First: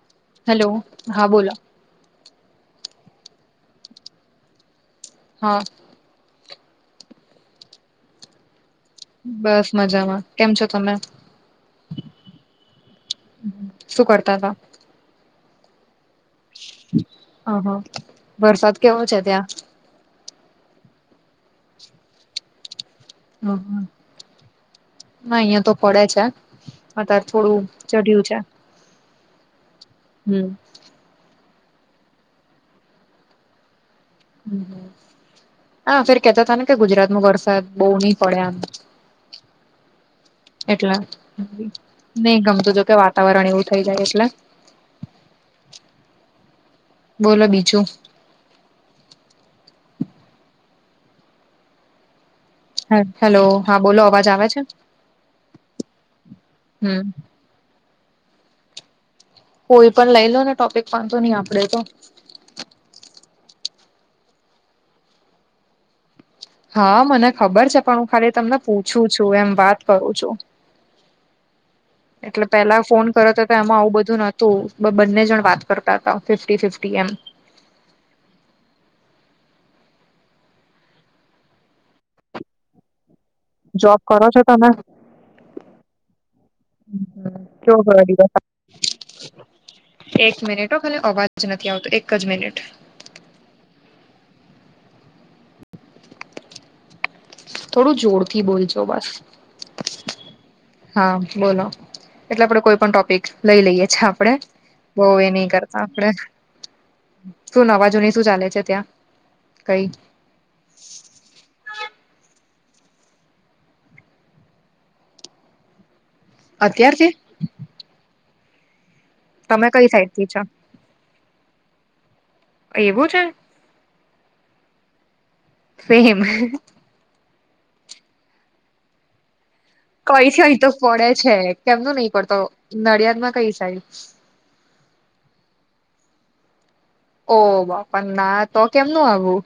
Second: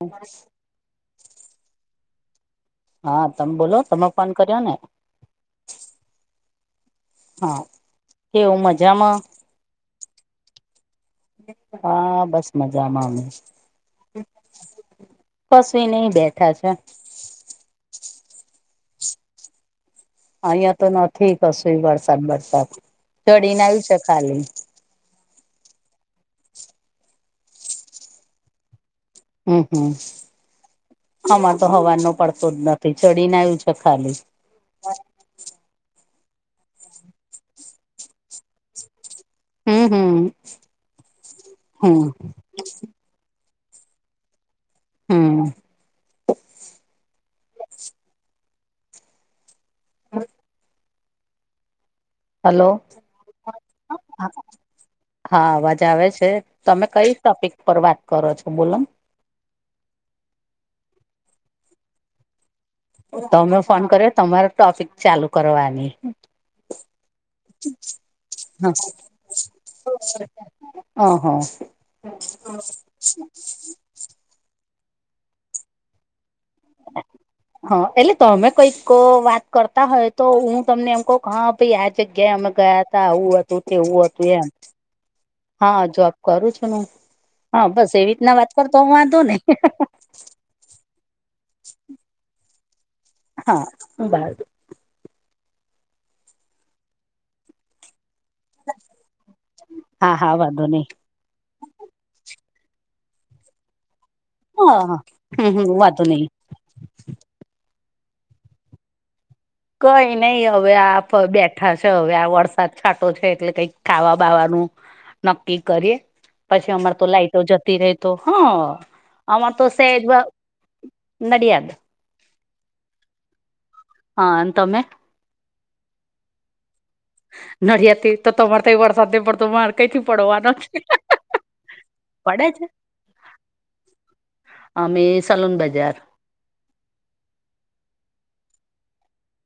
હમ [inaudible] hello હા બોલો. હા તમે બોલો તમે ફોન કર્યો ને. હા હા કેવું મજામાં. બસ મજામાં કેમ છો તમે. હા બસ મજામાં અમે. શું કરતા હતા કશુંય નહી બેઠા છે. અહ વરસાદ કેવો છે ત્યાં. અહિયાયા તો નથી કશું વરસાદ બરસાદ હ ચડીને હ આવ્યું છે ખાલી. ના અહિયાં તો પડે છે અત્યારે થોડું ચઢ્યું છે. હમ હમ. હમ. અમાર તો હવા રનો પડતો જ નથી ચડીને આવ્યું છે ખાલી. હા ફેર કેતા હતાા ને કે ગુજરાત માં વરસાદ બહુ નહી પડે આમ. હમ હમ. એટલે હમ નહ ગમતું જો કે વાતાવરણ એવું થઇ જાય એટલે. હમ બોલો બીજું? [inaudible] હલો? હેલો હા બોલો અવાજ આવે છે હા અવાજ આવે છે તમે હમ કઈ ટોપિક પર વાત કરો છો બોલો? કોઈ પણ લઈ લો ને ટોપિક વાંધો નહી આપડે તો. તોમે ફોન કર્યો તમારે ટ્રોફિક ચાલુ કરવાની. હા મને ખબર છે પણ હું ખાલી તમને પૂછું છું એમ વાત કરું છું. હ હા. એટલે પેલા ફોન કરતો હતા એમાં આવું બધું ન- - તો બંને જણ વાત કરતા હતા ફિફ્ટી ફિફ્ટી એમ. હા એટલે તમે કઈક વાત કરતા હોય તો હું તમને એમ કહ હા ભ યાદ- - ગ્યામ ગયા હતા આવું હતું જોબ તેવું કરો હતું છો એમ. તમે હા જોબ કરું છું ન હા કેવો બસ ગયો એવી રીતના દિવસ વાત કરતો હું વાંધો નહી. એક મિનિટ હો ખાલી અવાજ નથી આવતો એક જ મિનિટ. હા બાર. થોડું જોરથી બોલજો બસ હા હા વાંધો નહી હા બોલો? એટલે આપડે કોઈ પણ ટોપિક લઈ લઈએ આપડે હા હા બહ એ હમ નહી હમ કરતા વાંધો આપડે. નહી શું નવાજૂની શું ચાલે છે ત્યાં? કઈ કોઈ ન. નહી હવે આ બેઠા છે હવે આ વરસાદ છાંટો છે એટલે કઈક ખાવા બાવાનું. નક્કી કરીએ પછી અમાર તો અત્યારથી લાાઈટો જતી ર તો હા. અર તો તમે કઈ સજ સાઈડ થી છો નડિયાદ. એવું છે. હા તમે? સેમ. નડિયાતી તો તમાર તો એ વરસા દે બર્તમાંર- - કઈ છેય તો પડે છે કેમનું નહીિ પડતો પડે છે નડિયાદમાં કઈ સાઈડ? અમે સલુન બજાર. ઓહ બાપા ના તો કેમનું આવું?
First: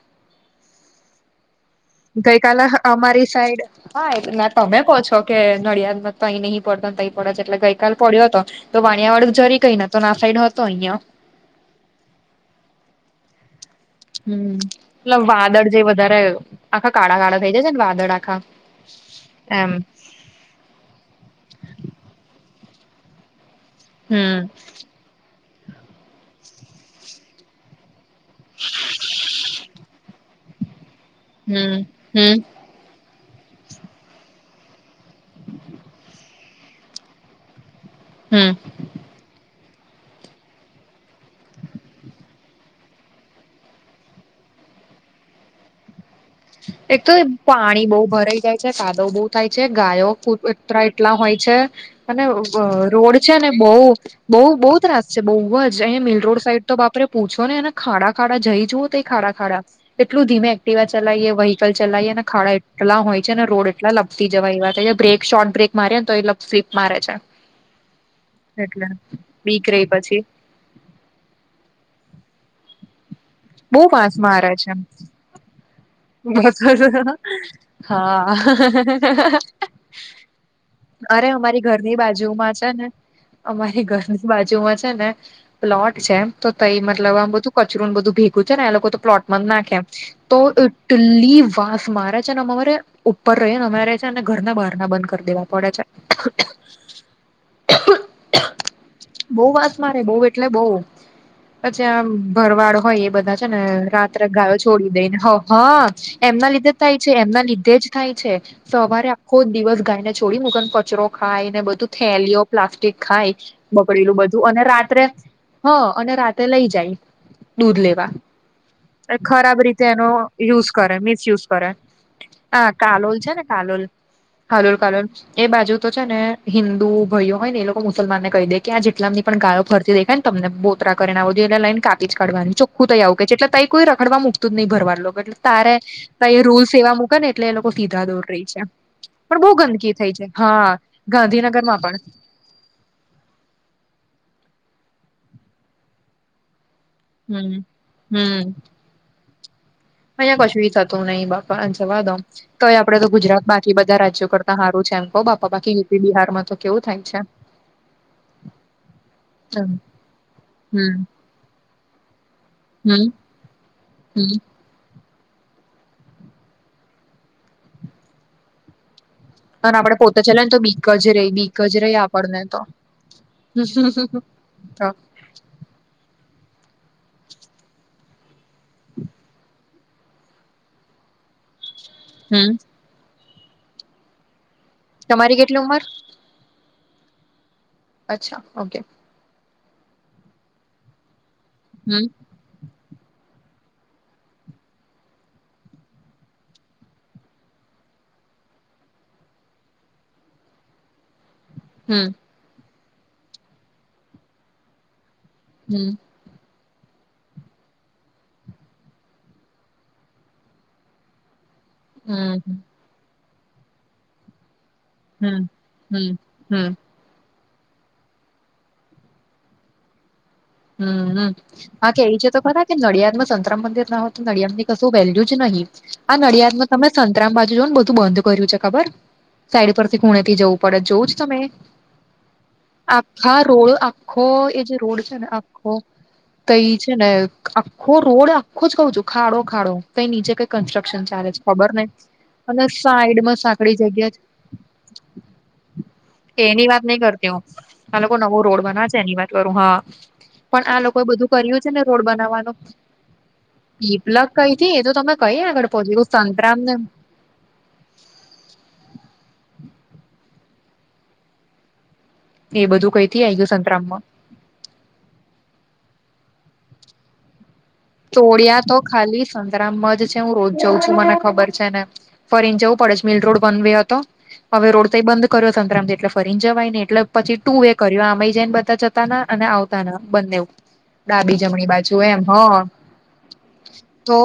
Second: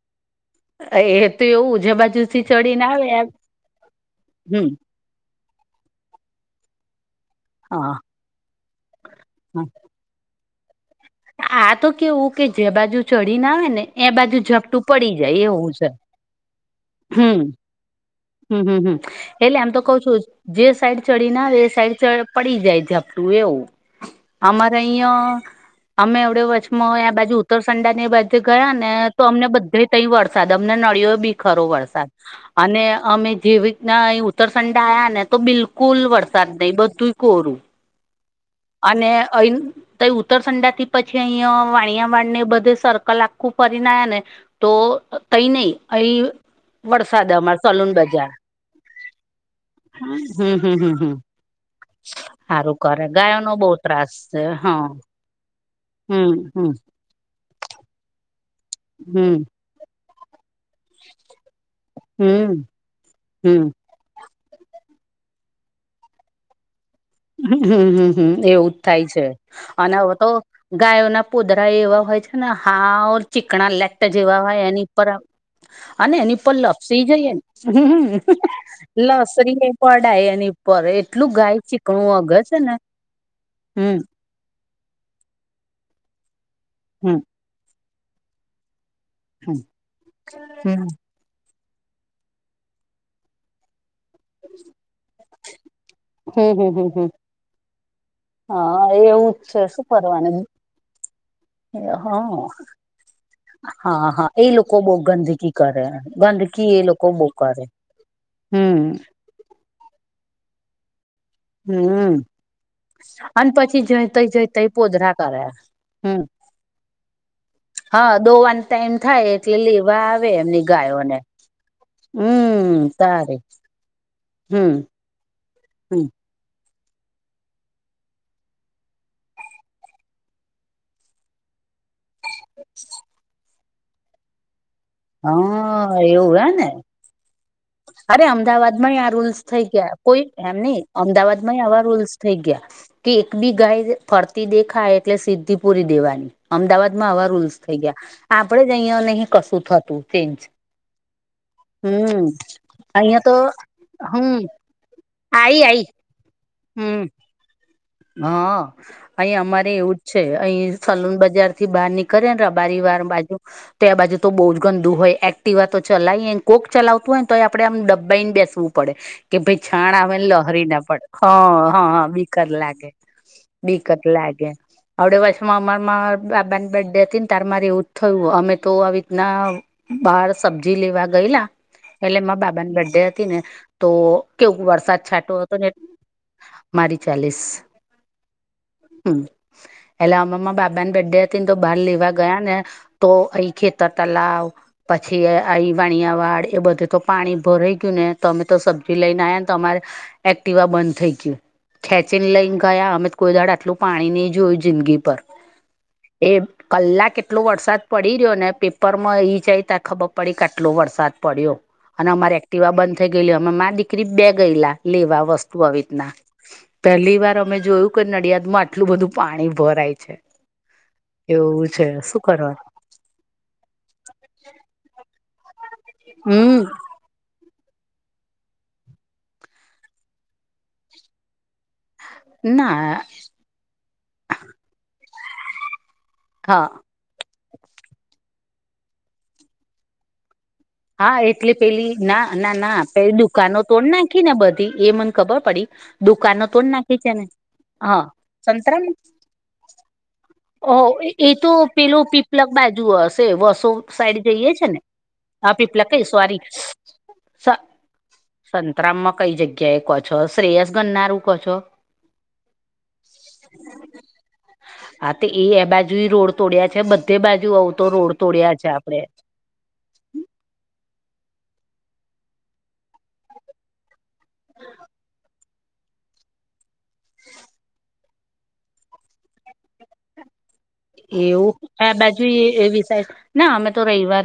એ તો એવું જે બાજ ગઈ કલે અમારી સાઈડ હા એ હમ તમે કહો છો? કે નડિયાદમાં તો અહીં નહીં પડતો તઇ પડે એટલે હા ગઈકાલ પડ્યો હતો તો વાણિયા વાળું જરી હા. કઈ નથી. તો ના સાઈડ હતો અહ્યા. આ તો કેવું કે જે બાજુ ચડીને આવે ને એ બાજુ હમ્મ ઝપટું પડી એલ જાય વાદળ એવું જે છે વધારે આખા કાળા કાળા થઈ જાય છે ને વાદળ આખા. હમ્મ હમ્મ એટલે આમ એમ તો કઉ છું જ. જે સાઈડ ચડી ના આવે એ સાઈડ પડી જાય ઝપટું એવું. હમ્મ. અહી અમે એવડે વચમાં બાજુ ઉત્તરસંડા ને બાજુ ગયા ને તો અમને બધે તઈ વરસાદ અમને નળીયો બી ખરો હમ વરસાદ હમ અને અમે જેવી ના ઉત્તરસંડા આયા ને તો બિલકુલ વરસાદ નહી બધુંય કોરું. હમ્મ. અને અઈન તઇ ઉત્તરસંડા થી પછી અહં વાણિયા વાડને બધે સર્કલ આખું ફરીને આવ્યા ને તો તઈ નહી અહીં [inaudible] એક તો પાણી બહુ ભરાઈ જાય છે કાદો બહુ થાય છે ગાયો હમ હમ કુતરા હમ હમ એટલા હોય છે. અને ભ સારું કરે રોડ છે ગાયો ને નો બહુ બહ ત્રાસ બહુ છે બહુ હા ત્રાસ છે બહુ જ અહી મિલ હમ રોડ સાઈડ હમ તો બાપ પૂછો ને એ ખાડા ખાડા જઈ જુઓ તો ખાડા હમ ખાડા એટલું ધીમે એક્ટવા ચલાવીએ વ્હીકલ ચલાવીએ અને ખાડા હમ એટલા હોય છે અને હમ રોડ એટલા લ લપસી જવા એ વાત બ્રેક શોર્ટ બ્રેક મારે તો એ લપસી સ્લીપ મારે છે. હમ્મ હમ્મ હમ્મ એવું જ એટલે થાય છે બીક રહી અને હ પછી તો ગાયોના પોદરા એવા હોય છે ને હાવ ચીકણા બહુ લેટટ વાસ જેવા મારે હોય છે એની પર અને એની પર બસ લપસી જઈએને હા લસરી એ પડાય એની પર એટલું ગાય ચી ની બાજુ માં છે ને અમારી હમ ઘર બાજુમાં છે ને પ્લોટ છે તો તઇ મતલબ હમ આમ બધું કચ કચરો ને બધું ભેગું છે ને એ લોકો તો પ્લોટમાં જ હમ નાખે તો હમ લલી વાસ મારે છે. એમ અમારે ઉપર રહીયે અમારે છેને ઘરના બહારણા બંધ કરી દેવા પડે છે. હમ હમ હમ હા એવું જ બહુ છે વાસ શું મારે બહું કરવાનું એટલે બહુ. પછી આ હા ભરવાડ હોય એ બધા છે ને હા રાત્રે હા એ ગાયો લોકો છોડી બહુ દઈને ગંદકી હવાર કરે હા એમના લીધે ગંદકી જ એ થાય લોકો છે બહુ એમના કરે લીધે જ થાય છે હમ સવારે આખો દિવસ ગાય ને છોડી મૂકેન કચરો ખાય ને બધું હમ થેલીયો પ્લાસ્ટિક ખાય અને પછી જઈ બગડેલું તઈ જઈ બધું અને તઈ રાત્રે પોદરા કરે હ અને હમ રા તે લઈ જાય દૂધ લેવા હા દોવાનો ટાઈમ થાય એટલે ખરાબ રીતે લેવા એનો આવે એમની યુઝ કરે ગાયોને મિસયુઝ કરે આ હમ કાલોલ છે તારે ને કાલોલ હાલોલ હમ કાલોલ. એ બાજુ તો હમ છે ને હિન્દુ ભાઈઓ હોય ને એ લોકો મુસલમાનને કહી દે કે આ જેટલા ની પણ ગાયો ફરતી દેખાય ને તમને ને એટ લાઈન કાપી કાઢવાની ચોખ્ખું તઇ આવું કહે છે એટલે તઈ કોઈ રખડવા મકતું નહીં ભરવાડ લોકો તારે હા એવું હે ને રૂલ્સ એવા મૂકે ને એટલે એ લોકો સીધા દોર અરે રહી છે અમદાવાદમાંય આ રૂલ્સ પણ બહુ થઈ ગયા ગંદકી કોઈ છે એમ હા નહ અમદાવાદમાંય ગાંધીનગર માં આવા પણ રૂલ્સ થઈ ગયા. કે એક બી ગાય ફરતી દેખાય એટલે સિદ્ધિ પૂરી દેવાની. અમદાવાદ માં આવા રૂલ્સ હમ થઈ ગયા આપડે જ અહીયા અને અહી કશું થતું. ચેન્જ અહીયા કશી થતું નહી બાપા જવા દો. હમ તોય આપડ તો ગુજરાત બાકી બધા રાજ્યો હમ કરતા હારું છે ઓહ બાપા આઈ બાકી આઈ યુપી બિહારમાં તો કેવું હમ થાય છે હા અહીં અમારે હમ એવું જ છે અહી હમ સલૂન બજાર થી બહાર નીક કરે ને ર બરિવાર હમ બાજુ તો એ બાજુ હમ તો બુ જ ગંદુ હોય એક્ટિવા તો ચલાય કોક ચલાવતું હોય ને તો એ આપડણે આમ ડબ્બા ને બેસવું પડે કે ભાઈ અને છાણ આપડે આવે પોતે ને ચલે તો લહરી ના બીક પડે જ હ રહી બીક જ હા રહી હ આપણને બીકર તો લાગે બક્ત લાગે થોડ વર્ષમાં અમારા બાબા ની બેડ ડે હતી ને તાર મારે એવું જ થયું અમે તો આવી રીતના બાર સબ્જી લેવા ગયેલા એટલે માં હમ બાબાની બર્ ડે હતી ને તો કેવું વરસાદ છાંટો તમારી હતો કેટલી ને ઉંમર એટલ મારી ચાલીસ અચ્છા ઓકે હમ એટલે અમાં બાબા ને બેડ્ડે હતી ને તો બહાર હમ લેવા ગયા ને તો એ ખેતર તલાવ પછી આઈવાણિયા વાળ એ બધું તો પાણી ભરાઈ ગયું ને તમે તો સબ્જી લઈને આવ્યા ને તમારે એક્ટિવા બંધ થઈ ગયું હમ ખેંચીને લઈને ગયા અમે કોઈ દાડ આટલું પાણી નહી જોયું જિંદગી પર હમ એ કલાક એટલો વરસાદ પડી રહ્યો ને પેપરમાં ઈ જાય ત ખબર પડી આટલો વરસાદ પડ્યો અને અમારે હમ હમ એક્ટિવા બંધ થઈ ગયેલી અમે મા દીકરી બે ગયેલા લેવા હમ વસ્તુ આવી હમ રીતના પહેલી વાર અમે જોયું કે નડિયાદમાં આટલું બધું પાણી ભરાય છે. હમ એવું બાકી એ શું છે તો કરવા ખા નડિયાદમાં સંતરામ મંદિર ના હોય તો નડિયાદ ની કશું વેલ્યુ જ નહીિ આ હમ નડિયાદમાં તમે સંતરામ બાજુ જો ને બધું બંધ કર્યું છે ખબર સાઈડ પરથી ખુણે થી જવું પડે જોવું જ તમે ના હા રોડ આખો એ જે રોડ છે ને આખો હા તઈ જ ને આખો રોડ આખો જ કઉ છું ખાડો ખાડો કઈ નીચે કઈ કન્સ્ટ્રક્શન હા ચાલે છે એટલે ખબર નહ પેલી ના ના અને ના પેલી સાઈડ દુકાનો સાંકળ તોડ જગ્યા જ નાખી ને બધી એ મને ખબર પડી દુકાનો એની તોડ વાત નાખી નઈ છે ને કરતી હ હા આ લોકો નવો રોડ સંતરામ બનાવે છે એની વાત કરું હા પણ ઓ આ લોકોએ બધું એ તો કર્યું છે ને રોડ પેલું પીપલક બનાવવાનું બાજુ હશે વસો સાઈડ પીપલગ જઈએ છે કઈથી ને એ તો તમે કઈ આપ આગળ પીપ લ પહોંચી કઈ ગયું સરી સંતરામ ને સ સંતરામમાં કઈ જગ્યા એ કહો છો શ્રેયસ ગનનારું કહો છો એ બધું કઈ થી આ ગયું સંતરામ માં હા તો એ એ બાજુ રોડ તોડયા છે બધે બાજુ આવ તો રોડ તોડયા છે આપડે સંતરાામમાં જ છે હું રોજ જઉં છું મને ખબર છે ને ફરીને જવું પડે જ મિલ રોડ બનવ હતો. હવે રોડતાઈ બંધ કર સંતરામ એટલે ફરીને જવાય ને એટલે પછી ટુ વે કર્યો આમાં જઈને બધા જતા અને આવતા ના બંને એવું ડાબી એવું જમણી આ બાજુ એમ એ હો- એવી ના અમે તો રહીએ તો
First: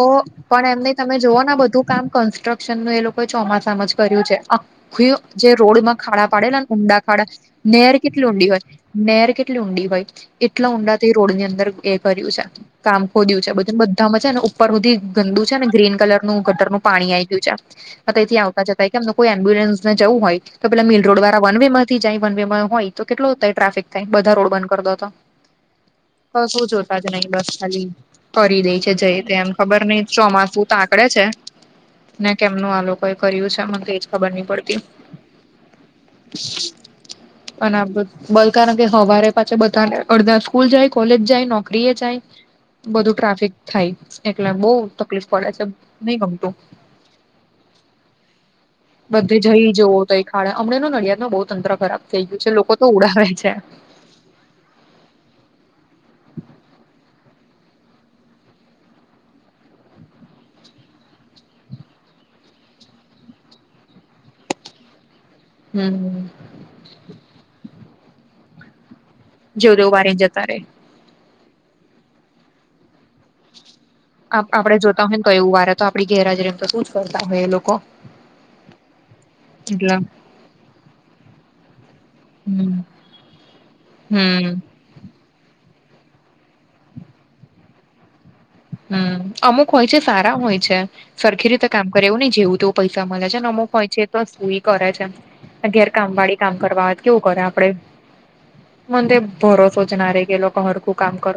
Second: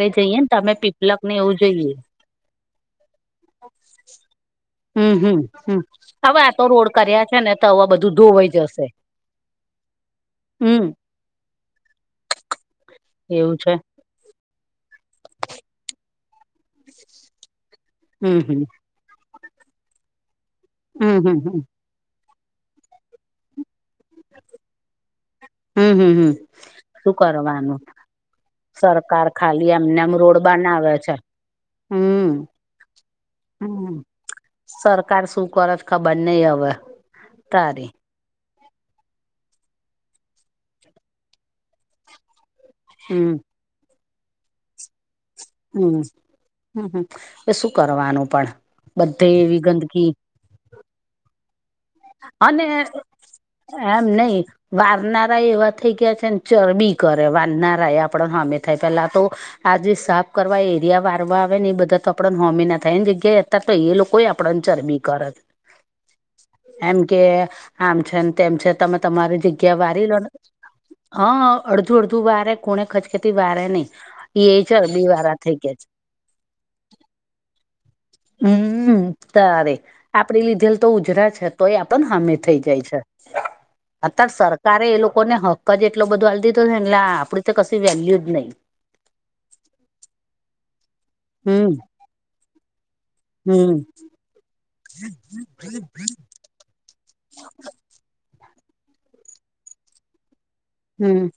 પણ એમને તમે જોઓ ના બધું જઈએ કામ કન્સ્ટ્રક્શનનુંું એ લોકોએ ચોમાસામાં જ કર્યું છે. આખી હમ હમ જે રોડ હમ માં ખાડા હવે આ પડેલા તો ને રોડ ઊંડા કર્યા ખાડા છે ને તો હવે નેર બધું કેટલી ઊંડી ધોવાઈ હોય જશે નેર કેટલી ઊંડી ભાઈ એટલા હમ ઊંડા રોડ ની અંદર એ કર્યું છે કામ ખોદ્યું છે બધુંધ છે ને ઉપર સુધી ગંદુ છે ને ગ્રીન કલર નું ગટરનુંું પાણી આવી ગયું છે એથી હમ હમ આવતા જતા એમને કોઈ એમ્્યુલન્સને જવું હોય તો પેલા મિલ હમ રડ હમ દરાન હમ થી જાય બન હોય તો કેટલોાય ટ્રાફિક થાય બધા રોડ બંધ કરતા હતા હમ હમ હમ બ શું જોતા જ શું નહીં બસ કરવાનું ખાલી કરી દે છે જઈ સરકાર તે એમ ખાલી ખબર એમને નહ એમ રોડ ચોમાસું તો બનાવે આકળે છે. ને હમ કેમનું આ લોકો એ કર્યું છે મને હમ એજ ખબર નહી પડતી સરકાર શું કરત ખબર નહી હવે તારી બલકારણ કે હવારે પાછ બધાને અડધા સ્કૂલ જાય કોલેજ જાય નોકરી એ જાય બધું હમ ટ્રાફિક થાય એકલા બઉ તકલીફ પડે છે હમ નહી ગમતુ હમ હમ એ શું કરવાનું પણ બધે એવી જઈ જવો ગંદકી તો એ ખાડાે હમણાં ન નડિયાદ ન બહુ તંત્ર ખરાબ થઈ ગયું છે અને લોકો તો ઉડાવે છે એમ નહ વારનારા એવા થઈ ગયા છેને, ચરબી કરે વારનારા એ આપણ સામે થાય પેલા તો આજે સાફ કરવા એરિયા વારવા આવે ને એ બધા તો આપડા હોમી ના થાય એ જગ્યાએ ત તો એ લોકોઈ આપણાને ચરમીકારત હમ્મ એમ કે આમ છેમ તેમ છે, તમે તમારી જેવ જગ્યા તેવું વારી વારે લો ને જતા રે હા અડધું અડધું વારે કોણે ખચકેતી વારે નહી એ આપડે જોતા ચરબી હોય ને વારા કયું થઈ વારે ગયા તો છે આપડી ગેરહાજરી એમ તો શું જ કરતા હોય એ લોકો હમ તારે એટલે આપડે લીધેલ તો ઉજરા છે. તો એ આપ હમેી થઈ હમ જાય છે, અત્યારે હમ સરકાર તરે એ લોકો ને હક્ક જ એટલો બધો હ દીધો છે, એટ આપડી તો કશી વેલ્યુ જ નહી. હમ અમુક હોય છે સારા હોય છે, સરખી રીતે હમ કામ કરે એવું નહી જેવું તુ પૈસા મળે છે ને અમુક હમ હોય છે, તો સુુંઈ કરે છે ઘેર કામ વાળી કામ કરવા કેવું કરે આપડે મન ભરોસો જનારે કે લોકો હર હમ્મ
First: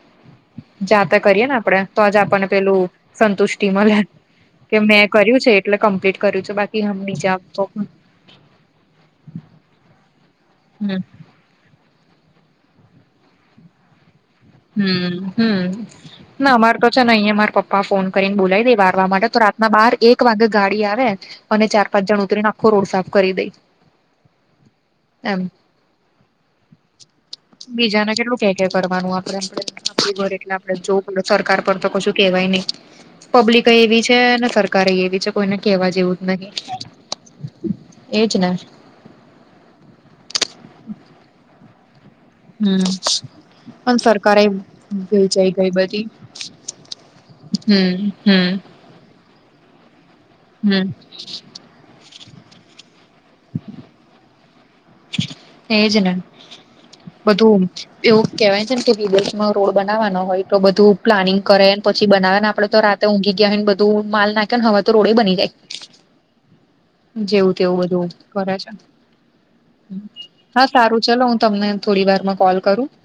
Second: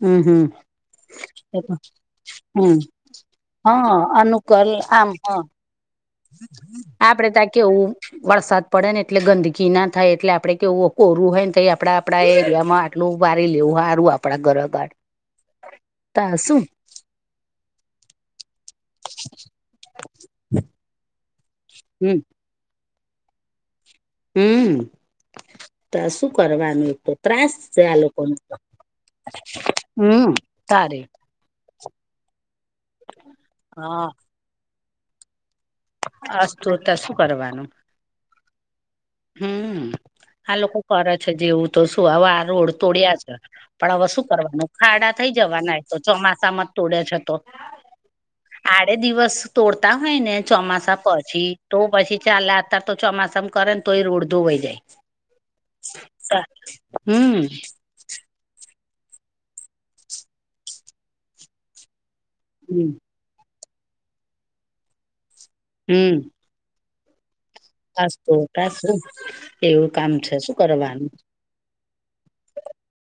હમ્મ હમ્મ જાતે કરીએ ને આપણે તો જ આપણને પેલું સંતુષ્ટિ હા મળે અનુકલ કે આમ મેં હ કર્યું છે. એટલે કમ્પ્લીટ કર્યું છુ, બાકી આપડે હમીજા ત્યાં કેવું વરસાદ પડે ને એટલે ગંદકી ના થાય એટલે આપડે કેવું હમ કોરું હોય ને થ આપડા આપણા એરિયામાં આટલું વાારી લેવું સારુ આપ હમ હમ તા ના શું અમાર તો છે, ન અં અમારે પપ્પા ફોન કરીને બોલાય વારવા માટે તો રાતના બાર એક વાગે ગાડી આવે અને ચાર પાંચ હમ જણ ઉતરી ના રોડ સાફ કરી દઈ હમ્મ એમ તો શું કરવાનું તો ત્રાસ છે આ બીજાને લોકોનુ કેટલું કે કે કરવાનું આપડે એટલે આપ જો સરકાર પર તો કશું કેવાય નહી પબ્લિક એવી હા છે. ને સરકારે એવી છે, કોઈને કહેવા જેવું જ નહીિ અસ્તુ તો શું કરવાનું એજ ને હમ આ લોકો કરે છે જેવું તો શું અવા રોડ હમ તોડ્યા છે પણ હવે શું કરવાનું ખાડા થઈ વેચાઈ જવાના તો ચોમાસામાં જ તોડ્યા છે. તો હમ્મ હમ્મ આડે દિવસ તોડતા હોય ને ચોમાસા પછી તો પછી ચાલતા તો ચોમાસામાં કરે ને તો એ રોડ ધોવાઈ જાય. એજ ને હમ બધુ એવું કહેવાય છેને, કે વિદેશમાં રોડ બનાવવાનો હોય તો બધું પ્લાનિંગ કરે પછી બનાવાના આપડે તો હમ રાતે ઊંઘી ગયા હોયને બધું માલ નાખે ને હવે તો રોડે બની જાય. હમ્મ જેવું તેવું બધું કરે છે. એવુ હા સારું ચલો હું તમને થોડી વારમાં કોલ કરુ